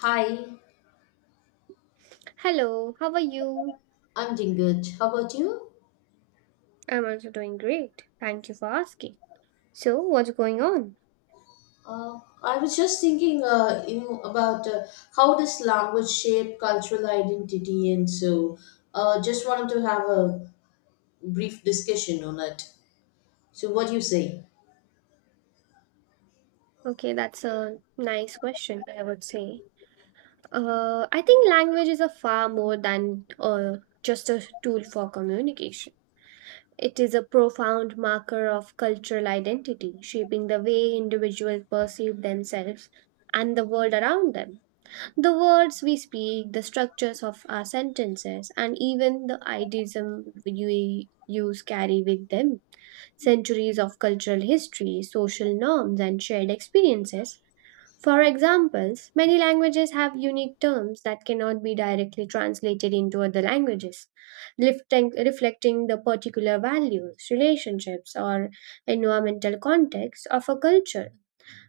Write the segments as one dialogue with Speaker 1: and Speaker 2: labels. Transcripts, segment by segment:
Speaker 1: Hi,
Speaker 2: Hello, how are you?
Speaker 1: I'm doing good. How about you?
Speaker 2: I'm also doing great. Thank you for asking. So, what's going on?
Speaker 1: I was just thinking, you know, about how does language shape cultural identity, and so just wanted to have a brief discussion on it. So, what do you say?
Speaker 2: Okay, that's a nice question, I would say. I think language is a far more than just a tool for communication. It is a profound marker of cultural identity, shaping the way individuals perceive themselves and the world around them. The words we speak, the structures of our sentences, and even the idealism we use carry with them centuries of cultural history, social norms, and shared experiences. For examples, many languages have unique terms that cannot be directly translated into other languages, lifting, reflecting the particular values, relationships, or environmental context of a culture.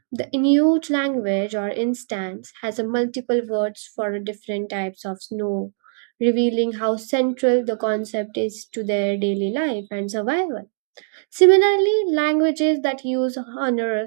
Speaker 2: The Inuit language, or instance, has a multiple words for different types of snow, revealing how central the concept is to their daily life and survival. Similarly, languages that use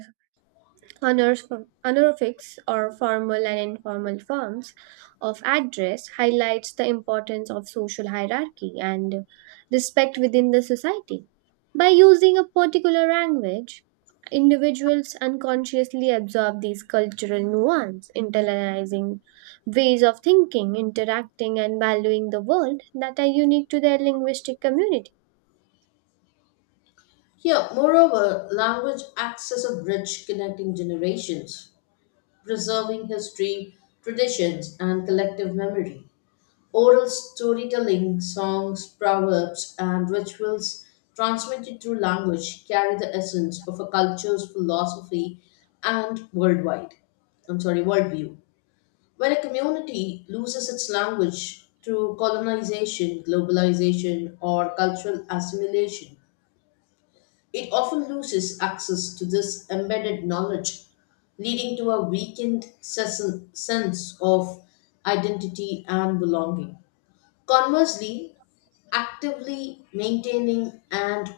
Speaker 2: Honor- honorifics or formal and informal forms of address highlights the importance of social hierarchy and respect within the society. By using a particular language, individuals unconsciously absorb these cultural nuance, internalizing ways of thinking, interacting, and valuing the world that are unique to their linguistic community.
Speaker 1: Yeah. Moreover, language acts as a bridge connecting generations, preserving history, traditions, and collective memory. Oral storytelling, songs, proverbs, and rituals transmitted through language carry the essence of a culture's philosophy and worldwide. I'm sorry, worldview. When a community loses its language through colonization, globalization, or cultural assimilation, it often loses access to this embedded knowledge, leading to a weakened sense of identity and belonging. Conversely, actively maintaining and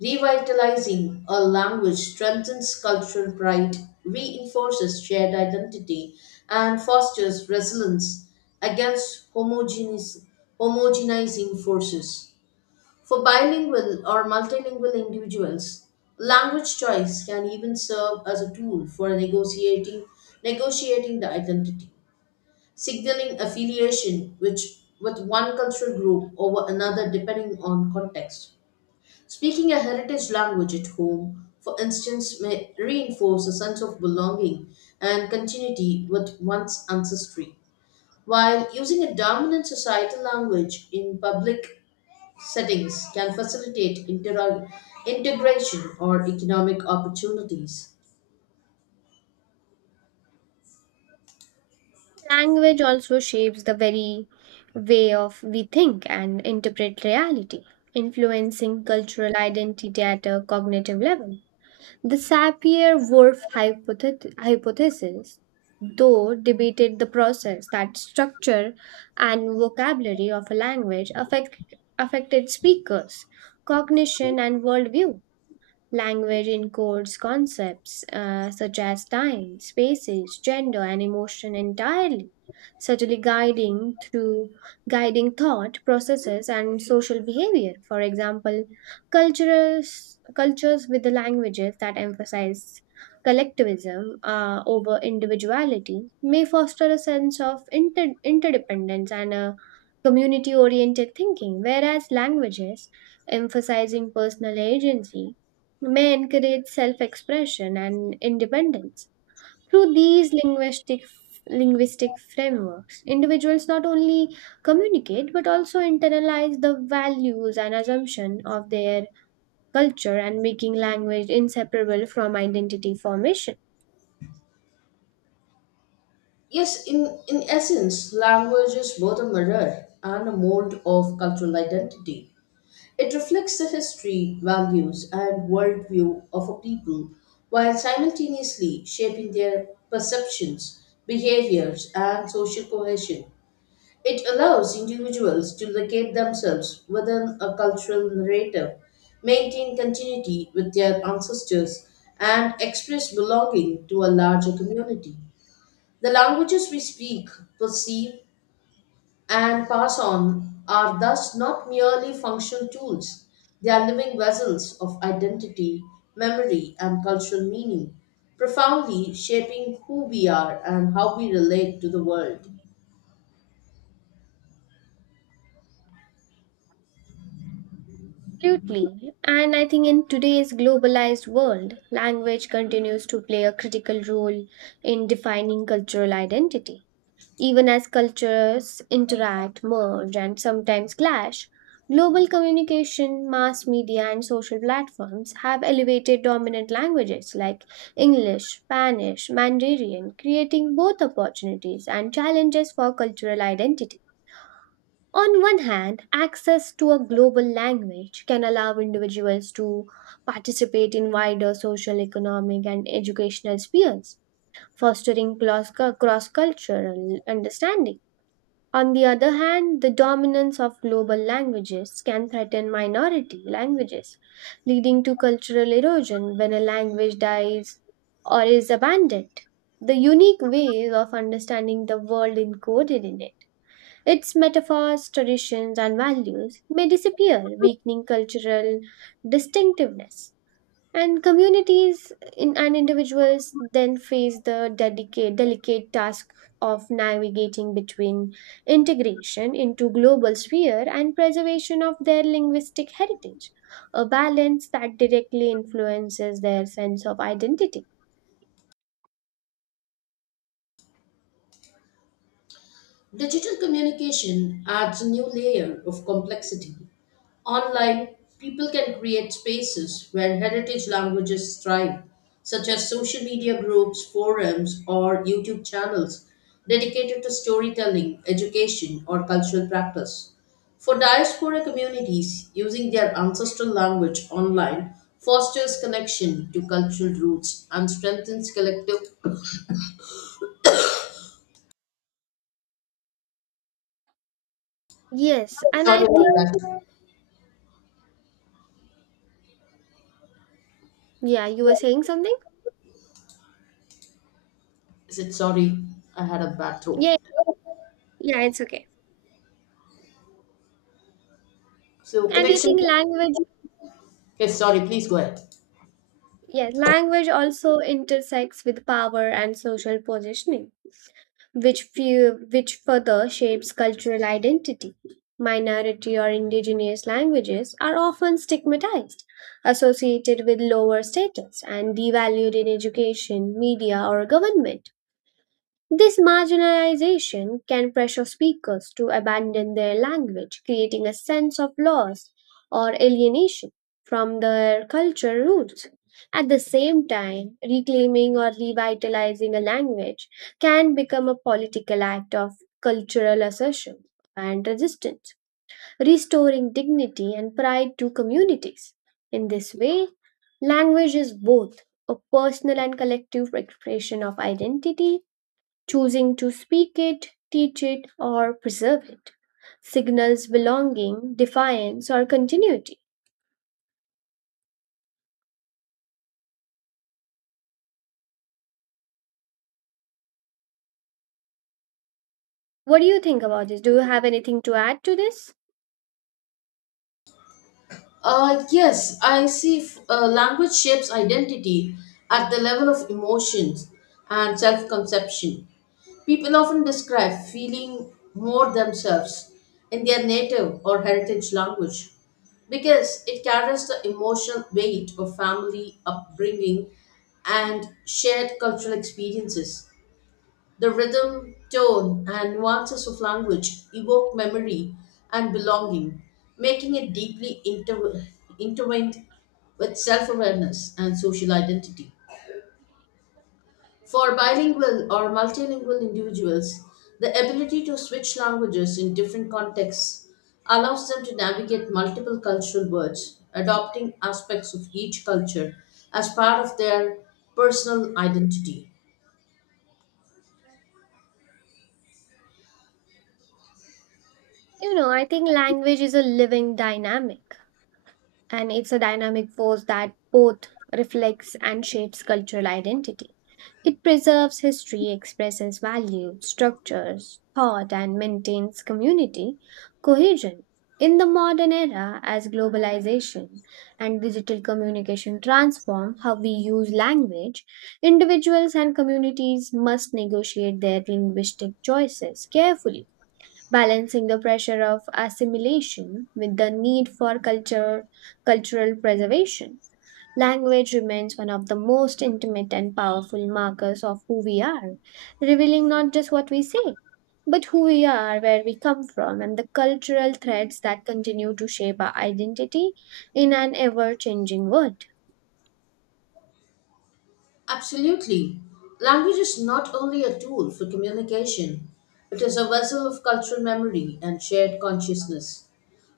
Speaker 1: revitalizing a language strengthens cultural pride, reinforces shared identity, and fosters resilience against homogenizing forces. For bilingual or multilingual individuals, language choice can even serve as a tool for negotiating the identity signaling affiliation with one cultural group over another depending on context. Speaking a heritage language at home, for instance, may reinforce a sense of belonging and continuity with one's ancestry, while using a dominant societal language in public settings can facilitate integration or economic opportunities.
Speaker 2: Language also shapes the very way of we think and interpret reality, influencing cultural identity at a cognitive level. The Sapir-Whorf hypothesis, though debated the process that structure and vocabulary of a language affected speakers, cognition, and worldview. Language encodes concepts such as time, spaces, gender, and emotion entirely, subtly guiding thought processes and social behavior. For example, cultures with the languages that emphasize collectivism over individuality may foster a sense of interdependence and a community oriented thinking, whereas languages emphasizing personal agency may encourage self-expression and independence through these linguistic frameworks. Individuals not only communicate but also internalize the values and assumption of their culture, and making language inseparable from identity formation.
Speaker 1: Yes, in essence, language is both a mirror and a mold of cultural identity. It reflects the history, values, and worldview of a people while simultaneously shaping their perceptions, behaviors, and social cohesion. It allows individuals to locate themselves within a cultural narrative, maintain continuity with their ancestors, and express belonging to a larger community. The languages we speak, perceive, and pass on are thus not merely functional tools. They are living vessels of identity, memory, and cultural meaning, profoundly shaping who we are and how we relate to the world.
Speaker 2: Absolutely. And I think in today's globalized world, language continues to play a critical role in defining cultural identity. Even as cultures interact, merge, and sometimes clash, global communication, mass media, and social platforms have elevated dominant languages like English, Spanish, Mandarin, creating both opportunities and challenges for cultural identity. On one hand, access to a global language can allow individuals to participate in wider social, economic, and educational spheres, fostering cross cultural understanding. On the other hand, the dominance of global languages can threaten minority languages, leading to cultural erosion. When a language dies or is abandoned, the unique ways of understanding the world encoded in it, its metaphors, traditions, and values may disappear, weakening cultural distinctiveness. And and individuals then face the delicate, delicate task of navigating between integration into global sphere and preservation of their linguistic heritage, a balance that directly influences their sense of identity.
Speaker 1: Digital communication adds a new layer of complexity. Online, people can create spaces where heritage languages thrive, such as social media groups, forums, or YouTube channels dedicated to storytelling, education, or cultural practice. For diaspora communities, using their ancestral language online fosters connection to cultural roots and strengthens collective.
Speaker 2: Yes, and
Speaker 1: Sorry
Speaker 2: I
Speaker 1: about
Speaker 2: think,
Speaker 1: that.
Speaker 2: yeah, you were saying something?
Speaker 1: Is it sorry? I had a bad throat.
Speaker 2: Yeah, yeah, it's okay.
Speaker 1: So
Speaker 2: And I
Speaker 1: connection.
Speaker 2: think language,
Speaker 1: Yes, sorry. Please go ahead.
Speaker 2: yeah, language also intersects with power and social positioning, which further shapes cultural identity. Minority or indigenous languages are often stigmatized, associated with lower status, and devalued in education, media, or government. This marginalization can pressure speakers to abandon their language, creating a sense of loss or alienation from their cultural roots. At the same time, reclaiming or revitalizing a language can become a political act of cultural assertion and resistance, restoring dignity and pride to communities. In this way, language is both a personal and collective expression of identity. Choosing to speak it, teach it, or preserve it signals belonging, defiance, or continuity. What do you think about this? Do you have anything to add to this?
Speaker 1: Yes, I see language shapes identity at the level of emotions and self conception. People often describe feeling more themselves in their native or heritage language because it carries the emotional weight of family upbringing and shared cultural experiences. The rhythm, tone, and nuances of language evoke memory and belonging, making it deeply intertwined with self awareness and social identity. For bilingual or multilingual individuals, the ability to switch languages in different contexts allows them to navigate multiple cultural worlds, adopting aspects of each culture as part of their personal identity.
Speaker 2: I think language is a living dynamic, and it's a dynamic force that both reflects and shapes cultural identity. It preserves history, expresses values, structures, thought, and maintains community cohesion. In the modern era, as globalization and digital communication transform how we use language, individuals and communities must negotiate their linguistic choices carefully, balancing the pressure of assimilation with the need for cultural preservation. Language remains one of the most intimate and powerful markers of who we are, revealing not just what we say, but who we are, where we come from, and the cultural threads that continue to shape our identity in an ever changing world.
Speaker 1: Absolutely. Language is not only a tool for communication, it is a vessel of cultural memory and shared consciousness.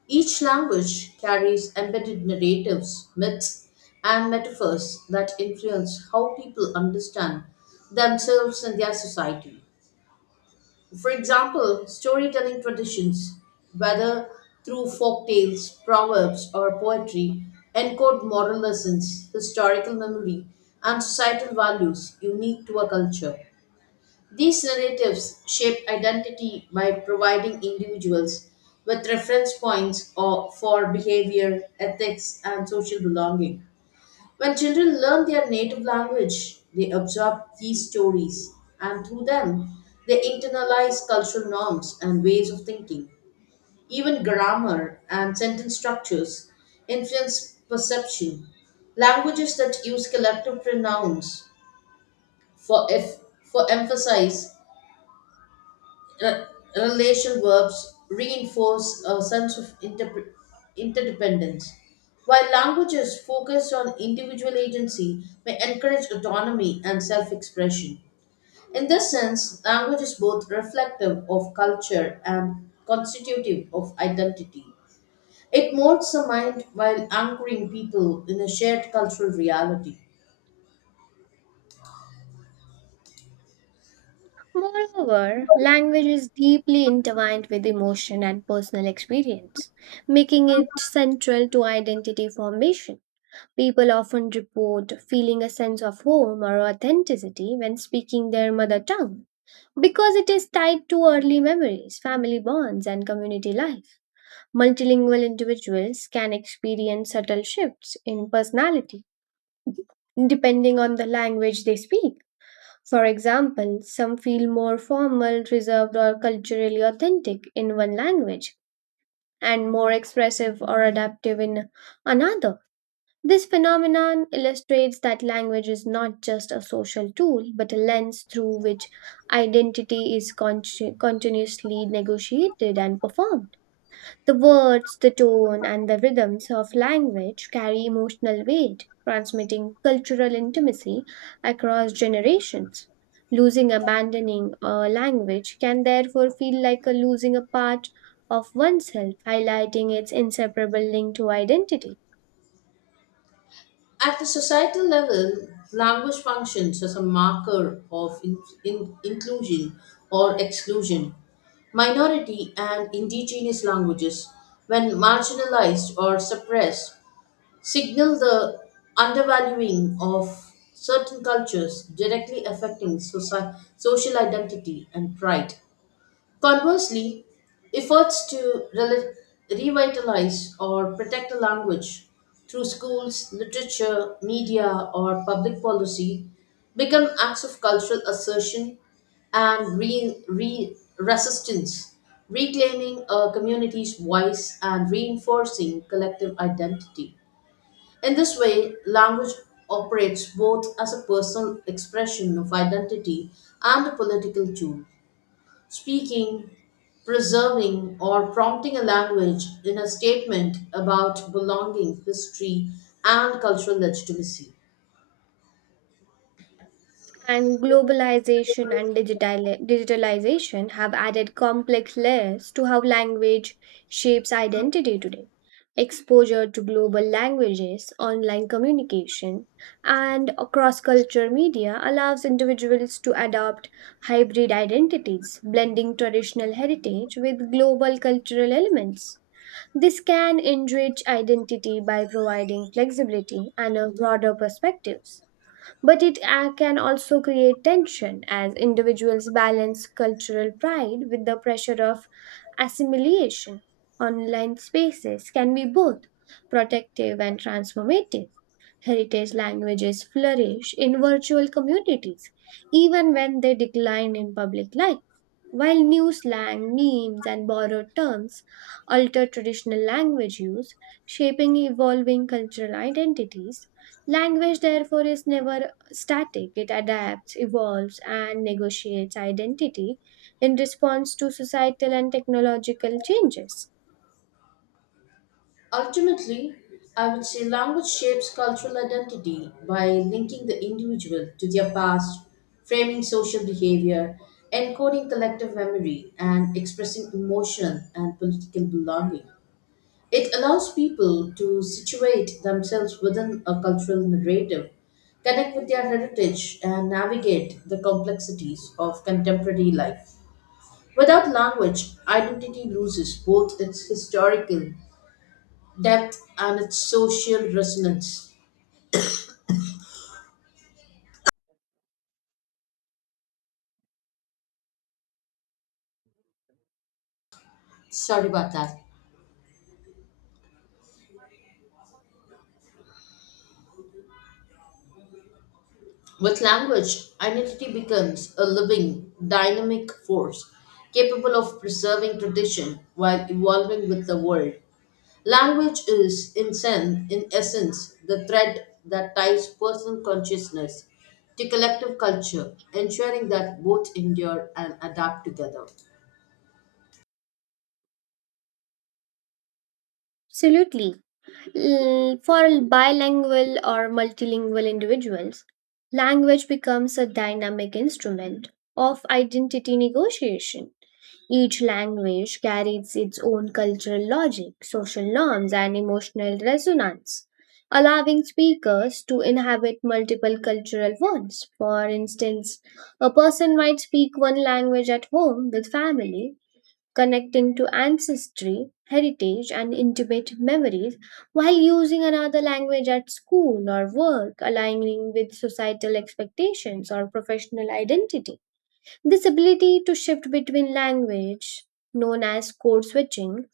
Speaker 1: Each language carries embedded narratives, myths, and metaphors that influence how people understand themselves and their society. For example, storytelling traditions, whether through folk tales, proverbs, or poetry, encode moral lessons, historical memory, and societal values unique to a culture. These narratives shape identity by providing individuals with reference points or for behavior, ethics, and social belonging. When children learn their native language, they absorb these stories, and through them, they internalize cultural norms and ways of thinking. Even grammar and sentence structures influence perception. Languages that use collective pronouns for, if, for emphasis Re- relational verbs reinforce a sense of interdependence. While languages focused on individual agency may encourage autonomy and self expression. In this sense, language is both reflective of culture and constitutive of identity. It molds the mind while anchoring people in a shared cultural reality.
Speaker 2: Moreover, language is deeply intertwined with emotion and personal experience, making it central to identity formation. People often report feeling a sense of home or authenticity when speaking their mother tongue, because it is tied to early memories, family bonds, and community life. Multilingual individuals can experience subtle shifts in personality depending on the language they speak. For example, some feel more formal, reserved, or culturally authentic in one language and more expressive or adaptive in another. This phenomenon illustrates that language is not just a social tool, but a lens through which identity is continuously negotiated and performed. The words, the tone, and the rhythms of language carry emotional weight, transmitting cultural intimacy across generations. Losing, abandoning a language can therefore feel like a losing a part of oneself, highlighting its inseparable link to identity.
Speaker 1: At the societal level, language functions as a marker of inclusion or exclusion. Minority and indigenous languages, when marginalized or suppressed, signal the undervaluing of certain cultures, directly affecting social identity and pride. Conversely, efforts to revitalize or protect a language through schools, literature, media, or public policy become acts of cultural assertion and resistance, reclaiming a community's voice and reinforcing collective identity. In this way, language operates both as a personal expression of identity and a political tool. Speaking, preserving, or prompting a language in a statement about belonging, history, and cultural legitimacy.
Speaker 2: And globalization and digitalization have added complex layers to how language shapes identity today. Exposure to global languages, online communication, and cross cultural media allows individuals to adopt hybrid identities, blending traditional heritage with global cultural elements. This can enrich identity by providing flexibility and a broader perspectives, but it can also create tension as individuals balance cultural pride with the pressure of assimilation. Online spaces can be both protective and transformative. Heritage languages flourish in virtual communities, even when they decline in public life. While new slang, memes, and borrowed terms alter traditional language use, shaping evolving cultural identities, language therefore is never static. It adapts, evolves, and negotiates identity in response to societal and technological changes.
Speaker 1: Ultimately, I would say language shapes cultural identity by linking the individual to their past, framing social behavior, encoding collective memory, and expressing emotional and political belonging. It allows people to situate themselves within a cultural narrative, connect with their heritage, and navigate the complexities of contemporary life. Without language, identity loses both its historical depth and its social resonance. Sorry about that. With language, identity becomes a living, dynamic force capable of preserving tradition while evolving with the world. Language is, in essence, the thread that ties personal consciousness to collective culture, ensuring that both endure and adapt together.
Speaker 2: Absolutely. For bilingual or multilingual individuals, language becomes a dynamic instrument of identity negotiation. Each language carries its own cultural logic, social norms, and emotional resonance, allowing speakers to inhabit multiple cultural ones. For instance, a person might speak one language at home with family, connecting to ancestry, heritage, and intimate memories, while using another language at school or work, aligning with societal expectations or professional identity. This ability to shift between language, known as code switching,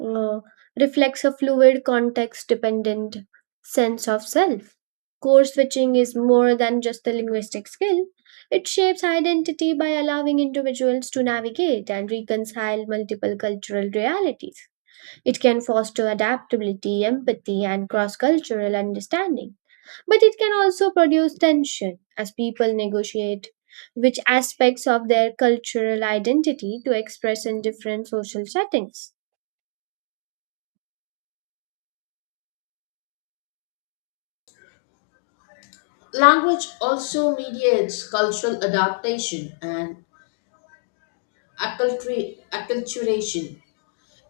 Speaker 2: uh, reflects a fluid context dependent sense of self. Code switching is more than just a linguistic skill, it shapes identity by allowing individuals to navigate and reconcile multiple cultural realities. It can foster adaptability, empathy, and cross cultural understanding. But it can also produce tension as people negotiate which aspects of their cultural identity to express in different social settings.
Speaker 1: Language also mediates cultural adaptation and acculturation,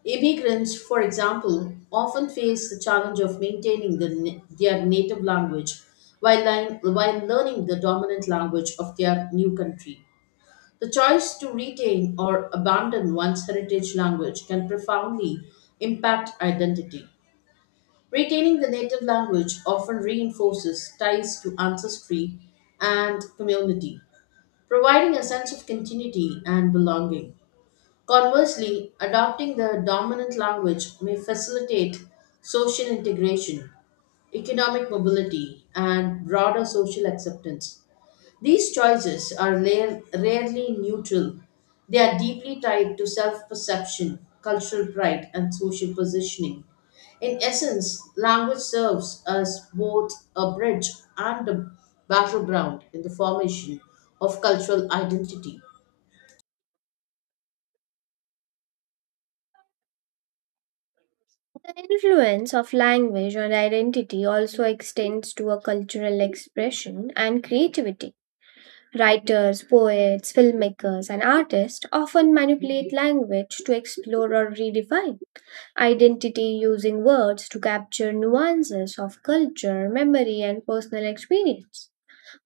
Speaker 1: Immigrants, for example, often face the challenge of maintaining their native language while learning the dominant language of their new country. The choice to retain or abandon one's heritage language can profoundly impact identity. Retaining the native language often reinforces ties to ancestry and community, providing a sense of continuity and belonging. Conversely, adopting the dominant language may facilitate social integration, economic mobility, and broader social acceptance. These choices are rarely neutral. They are deeply tied to self perception, cultural pride, and social positioning. In essence, language serves as both a bridge and a battleground in the formation of cultural identity.
Speaker 2: The influence of language on identity also extends to a cultural expression and creativity. Writers, poets, filmmakers, and artists often manipulate language to explore or redefine identity, using words to capture nuances of culture, memory, and personal experience.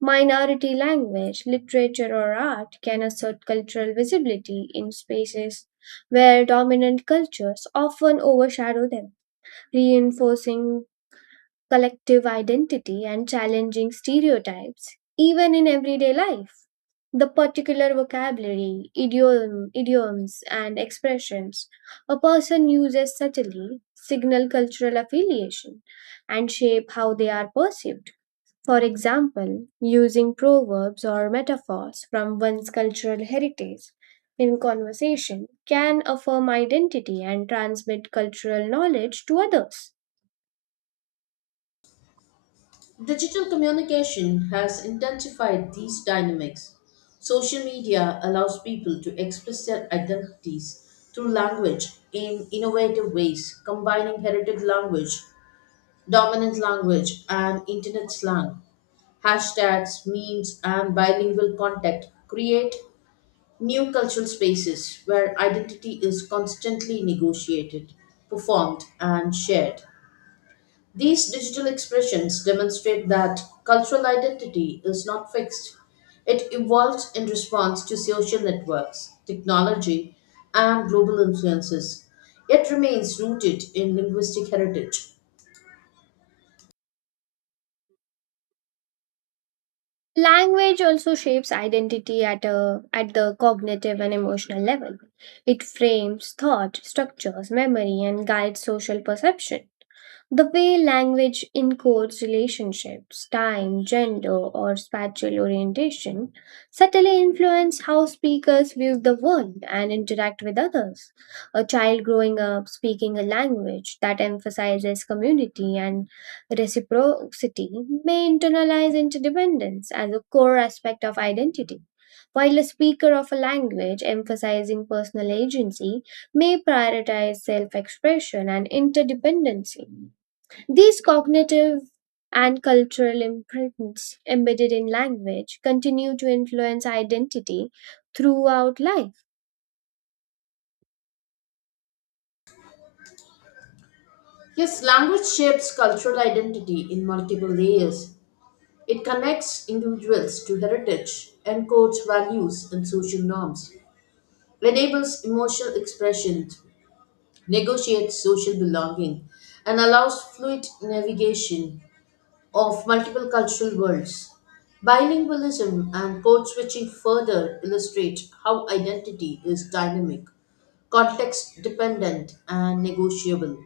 Speaker 2: Minority language, literature, or art can assert cultural visibility in spaces where dominant cultures often overshadow them, reinforcing collective identity and challenging stereotypes, even in everyday life. The particular vocabulary, idioms, and expressions a person uses subtly signal cultural affiliation and shape how they are perceived. For example, using proverbs or metaphors from one's cultural heritage in conversation can affirm identity and transmit cultural knowledge to others.
Speaker 1: Digital communication has intensified these dynamics. Social media allows people to express their identities through language in innovative ways, combining heritage language, dominant language, and internet slang. Hashtags, memes, and bilingual content create new cultural spaces where identity is constantly negotiated, performed, and shared. These digital expressions demonstrate that cultural identity is not fixed. It evolves in response to social networks, technology, and global influences, yet remains rooted in linguistic heritage.
Speaker 2: Language also shapes identity at the cognitive and emotional level. It frames thought, structures memory, and guides social perception. The way language encodes relationships, time, gender, or spatial orientation subtly influence how speakers view the world and interact with others. A child growing up speaking a language that emphasizes community and reciprocity may internalize interdependence as a core aspect of identity, while a speaker of a language emphasizing personal agency may prioritize self expression and interdependency. These cognitive and cultural imprints embedded in language continue to influence identity throughout life.
Speaker 1: Yes, language shapes cultural identity in multiple layers. It connects individuals to heritage, encodes values and social norms, enables emotional expression negotiates social belonging, and allows fluid navigation of multiple cultural worlds. Bilingualism and code switching further illustrate how identity is dynamic, context dependent, and negotiable.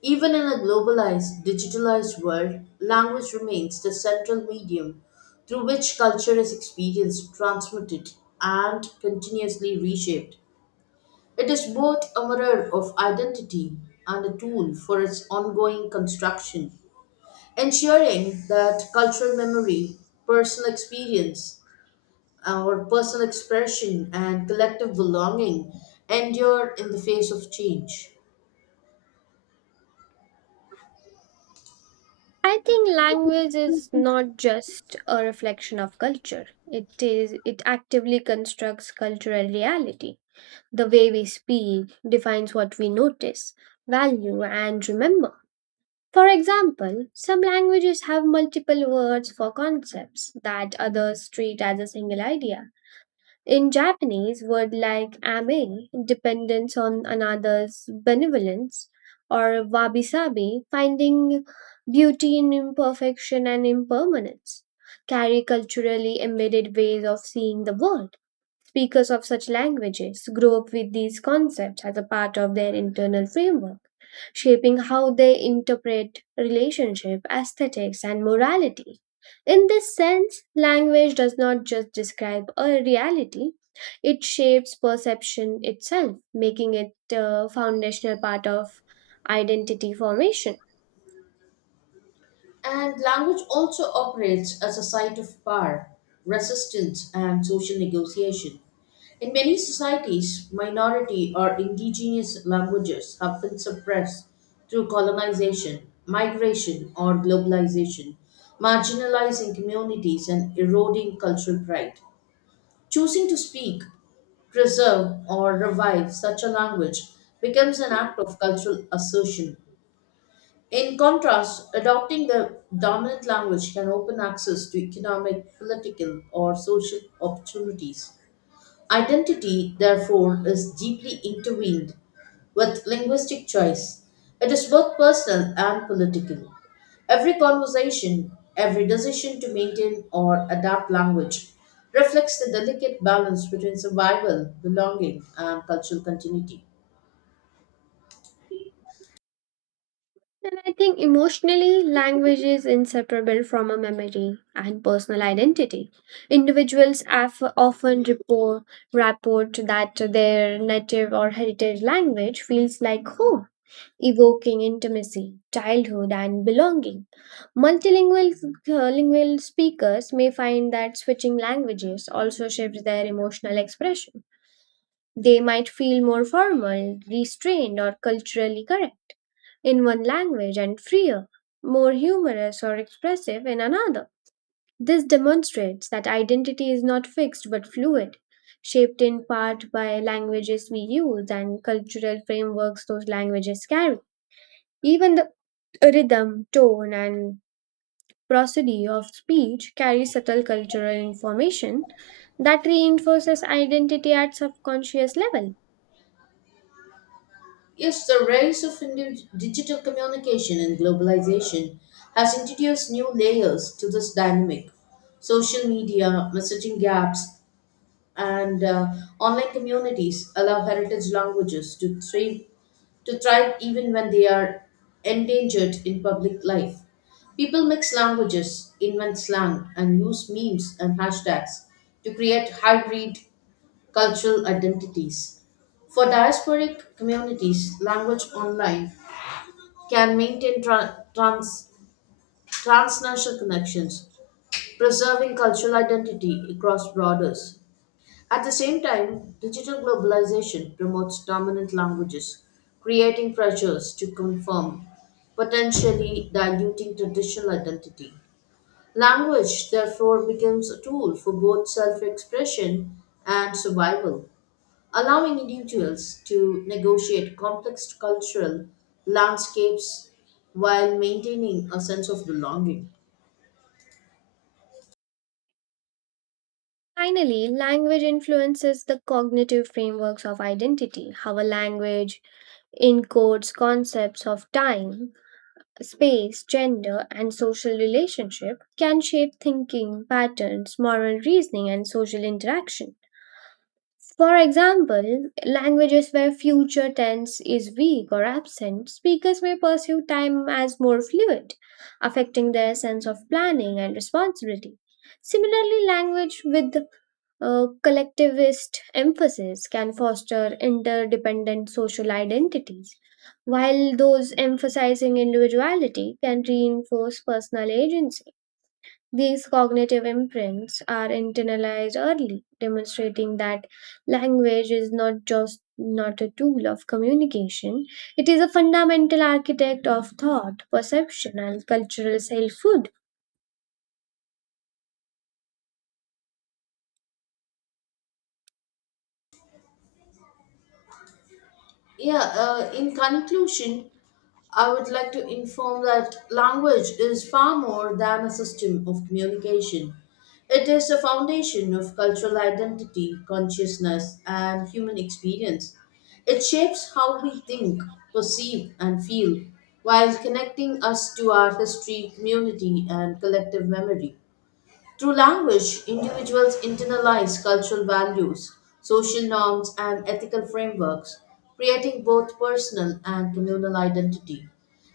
Speaker 1: Even in a globalized, digitalized world, language remains the central medium through which culture is experienced, transmitted, and continuously reshaped. It is both a mirror of identity and a tool for its ongoing construction, ensuring that cultural memory, personal experience, our personal expression, and collective belonging endure in the face of change.
Speaker 2: I think language is not just a reflection of culture. It actively constructs cultural reality. The way we speak defines what we notice, value and remember. For example, some languages have multiple words for concepts that others treat as a single idea. In Japanese, word like ame, dependence on another's benevolence, or wabi-sabi, finding beauty in imperfection and impermanence, carry culturally embedded ways of seeing the world. Speakers of such languages grow up with these concepts as a part of their internal framework, shaping how they interpret relationship, aesthetics, and morality. In this sense, language does not just describe a reality, it shapes perception itself, making it a foundational part of identity formation.
Speaker 1: And language also operates as a site of power, resistance, and social negotiation. In many societies, minority or indigenous languages have been suppressed through colonization, migration, or globalization, marginalizing communities and eroding cultural pride. Choosing to speak, preserve, or revive such a language becomes an act of cultural assertion in contrast, adopting the dominant language can open access to economic, political, or social opportunities. Identity, therefore, is deeply intertwined with linguistic choice. It is both personal and political. Every conversation, every decision to maintain or adapt language reflects the delicate balance between survival, belonging, and cultural continuity.
Speaker 2: And I think emotionally, language is inseparable from a memory and personal identity. Individuals often report that their native or heritage language feels like home, evoking intimacy, childhood, and belonging. Multilingual lingual speakers may find that switching languages also shapes their emotional expression. They might feel more formal, restrained, or culturally correct in one language and freer, more humorous, or expressive in another. This demonstrates that identity is not fixed but fluid, shaped in part by languages we use and cultural frameworks those languages carry. Even the a rhythm, tone, and prosody of speech carry subtle cultural information that reinforces identity at subconscious level.
Speaker 1: Yes, the rise of digital communication and globalization has introduced new layers to this dynamic. Social media, messaging gaps, and online communities allow heritage languages to thrive even when they are endangered in public life. People mix languages, invent slang, and use memes and hashtags to create hybrid cultural identities. For diasporic communities, language online can maintain transnational connections, preserving cultural identity across borders. At the same time, digital globalization promotes dominant languages, creating pressures to conform, potentially diluting traditional identity. Language, therefore, becomes a tool for both self expression and survival. Allowing individuals to negotiate complex cultural landscapes while maintaining a sense of belonging.
Speaker 2: Finally, language influences the cognitive frameworks of identity. How a language encodes concepts of time, space, gender, and social relationship can shape thinking, patterns, moral reasoning, and social interaction. For example, languages where future tense is weak or absent, speakers may perceive time as more fluid, affecting their sense of planning and responsibility. Similarly, language with collectivist emphasis can foster interdependent social identities, while those emphasizing individuality can reinforce personal agency. These cognitive imprints are internalized early, demonstrating that language is not just not a tool of communication, it is a fundamental architect of thought, perception, and cultural selfhood.
Speaker 1: Yeah, in conclusion, I would like to inform that language is far more than a system of communication. It is the foundation of cultural identity, consciousness, and human experience. It shapes how we think, perceive, and feel, while connecting us to our history, community, and collective memory. Through language, individuals internalize cultural values, social norms, and ethical frameworks, creating both personal and communal identity.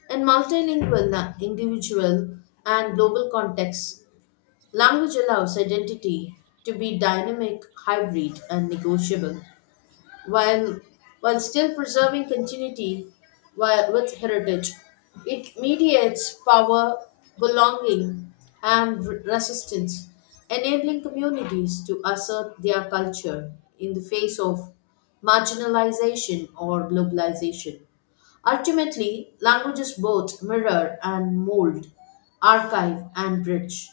Speaker 1: In individual, and global contexts, language allows identity to be dynamic, hybrid, and negotiable while while still preserving continuity with heritage. It mediates power, belonging, and resistance, enabling communities to assert their culture in the face of marginalization or globalization. Ultimately, languages both mirror and mold, archive and bridge.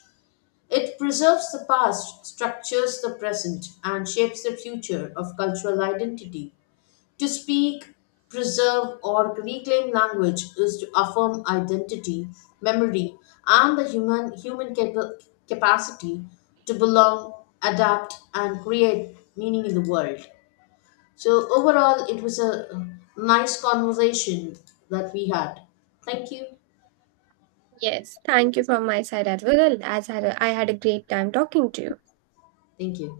Speaker 1: It preserves the past, structures the present, and shapes the future of cultural identity. To speak, preserve, or reclaim language is to affirm identity, memory, and the capacity to belong, adapt, and create meaning in the world. So, overall, it was a nice conversation that we had. Thank you.
Speaker 2: Yes, thank you from my side as well, I had a great time talking to you.
Speaker 1: Thank you.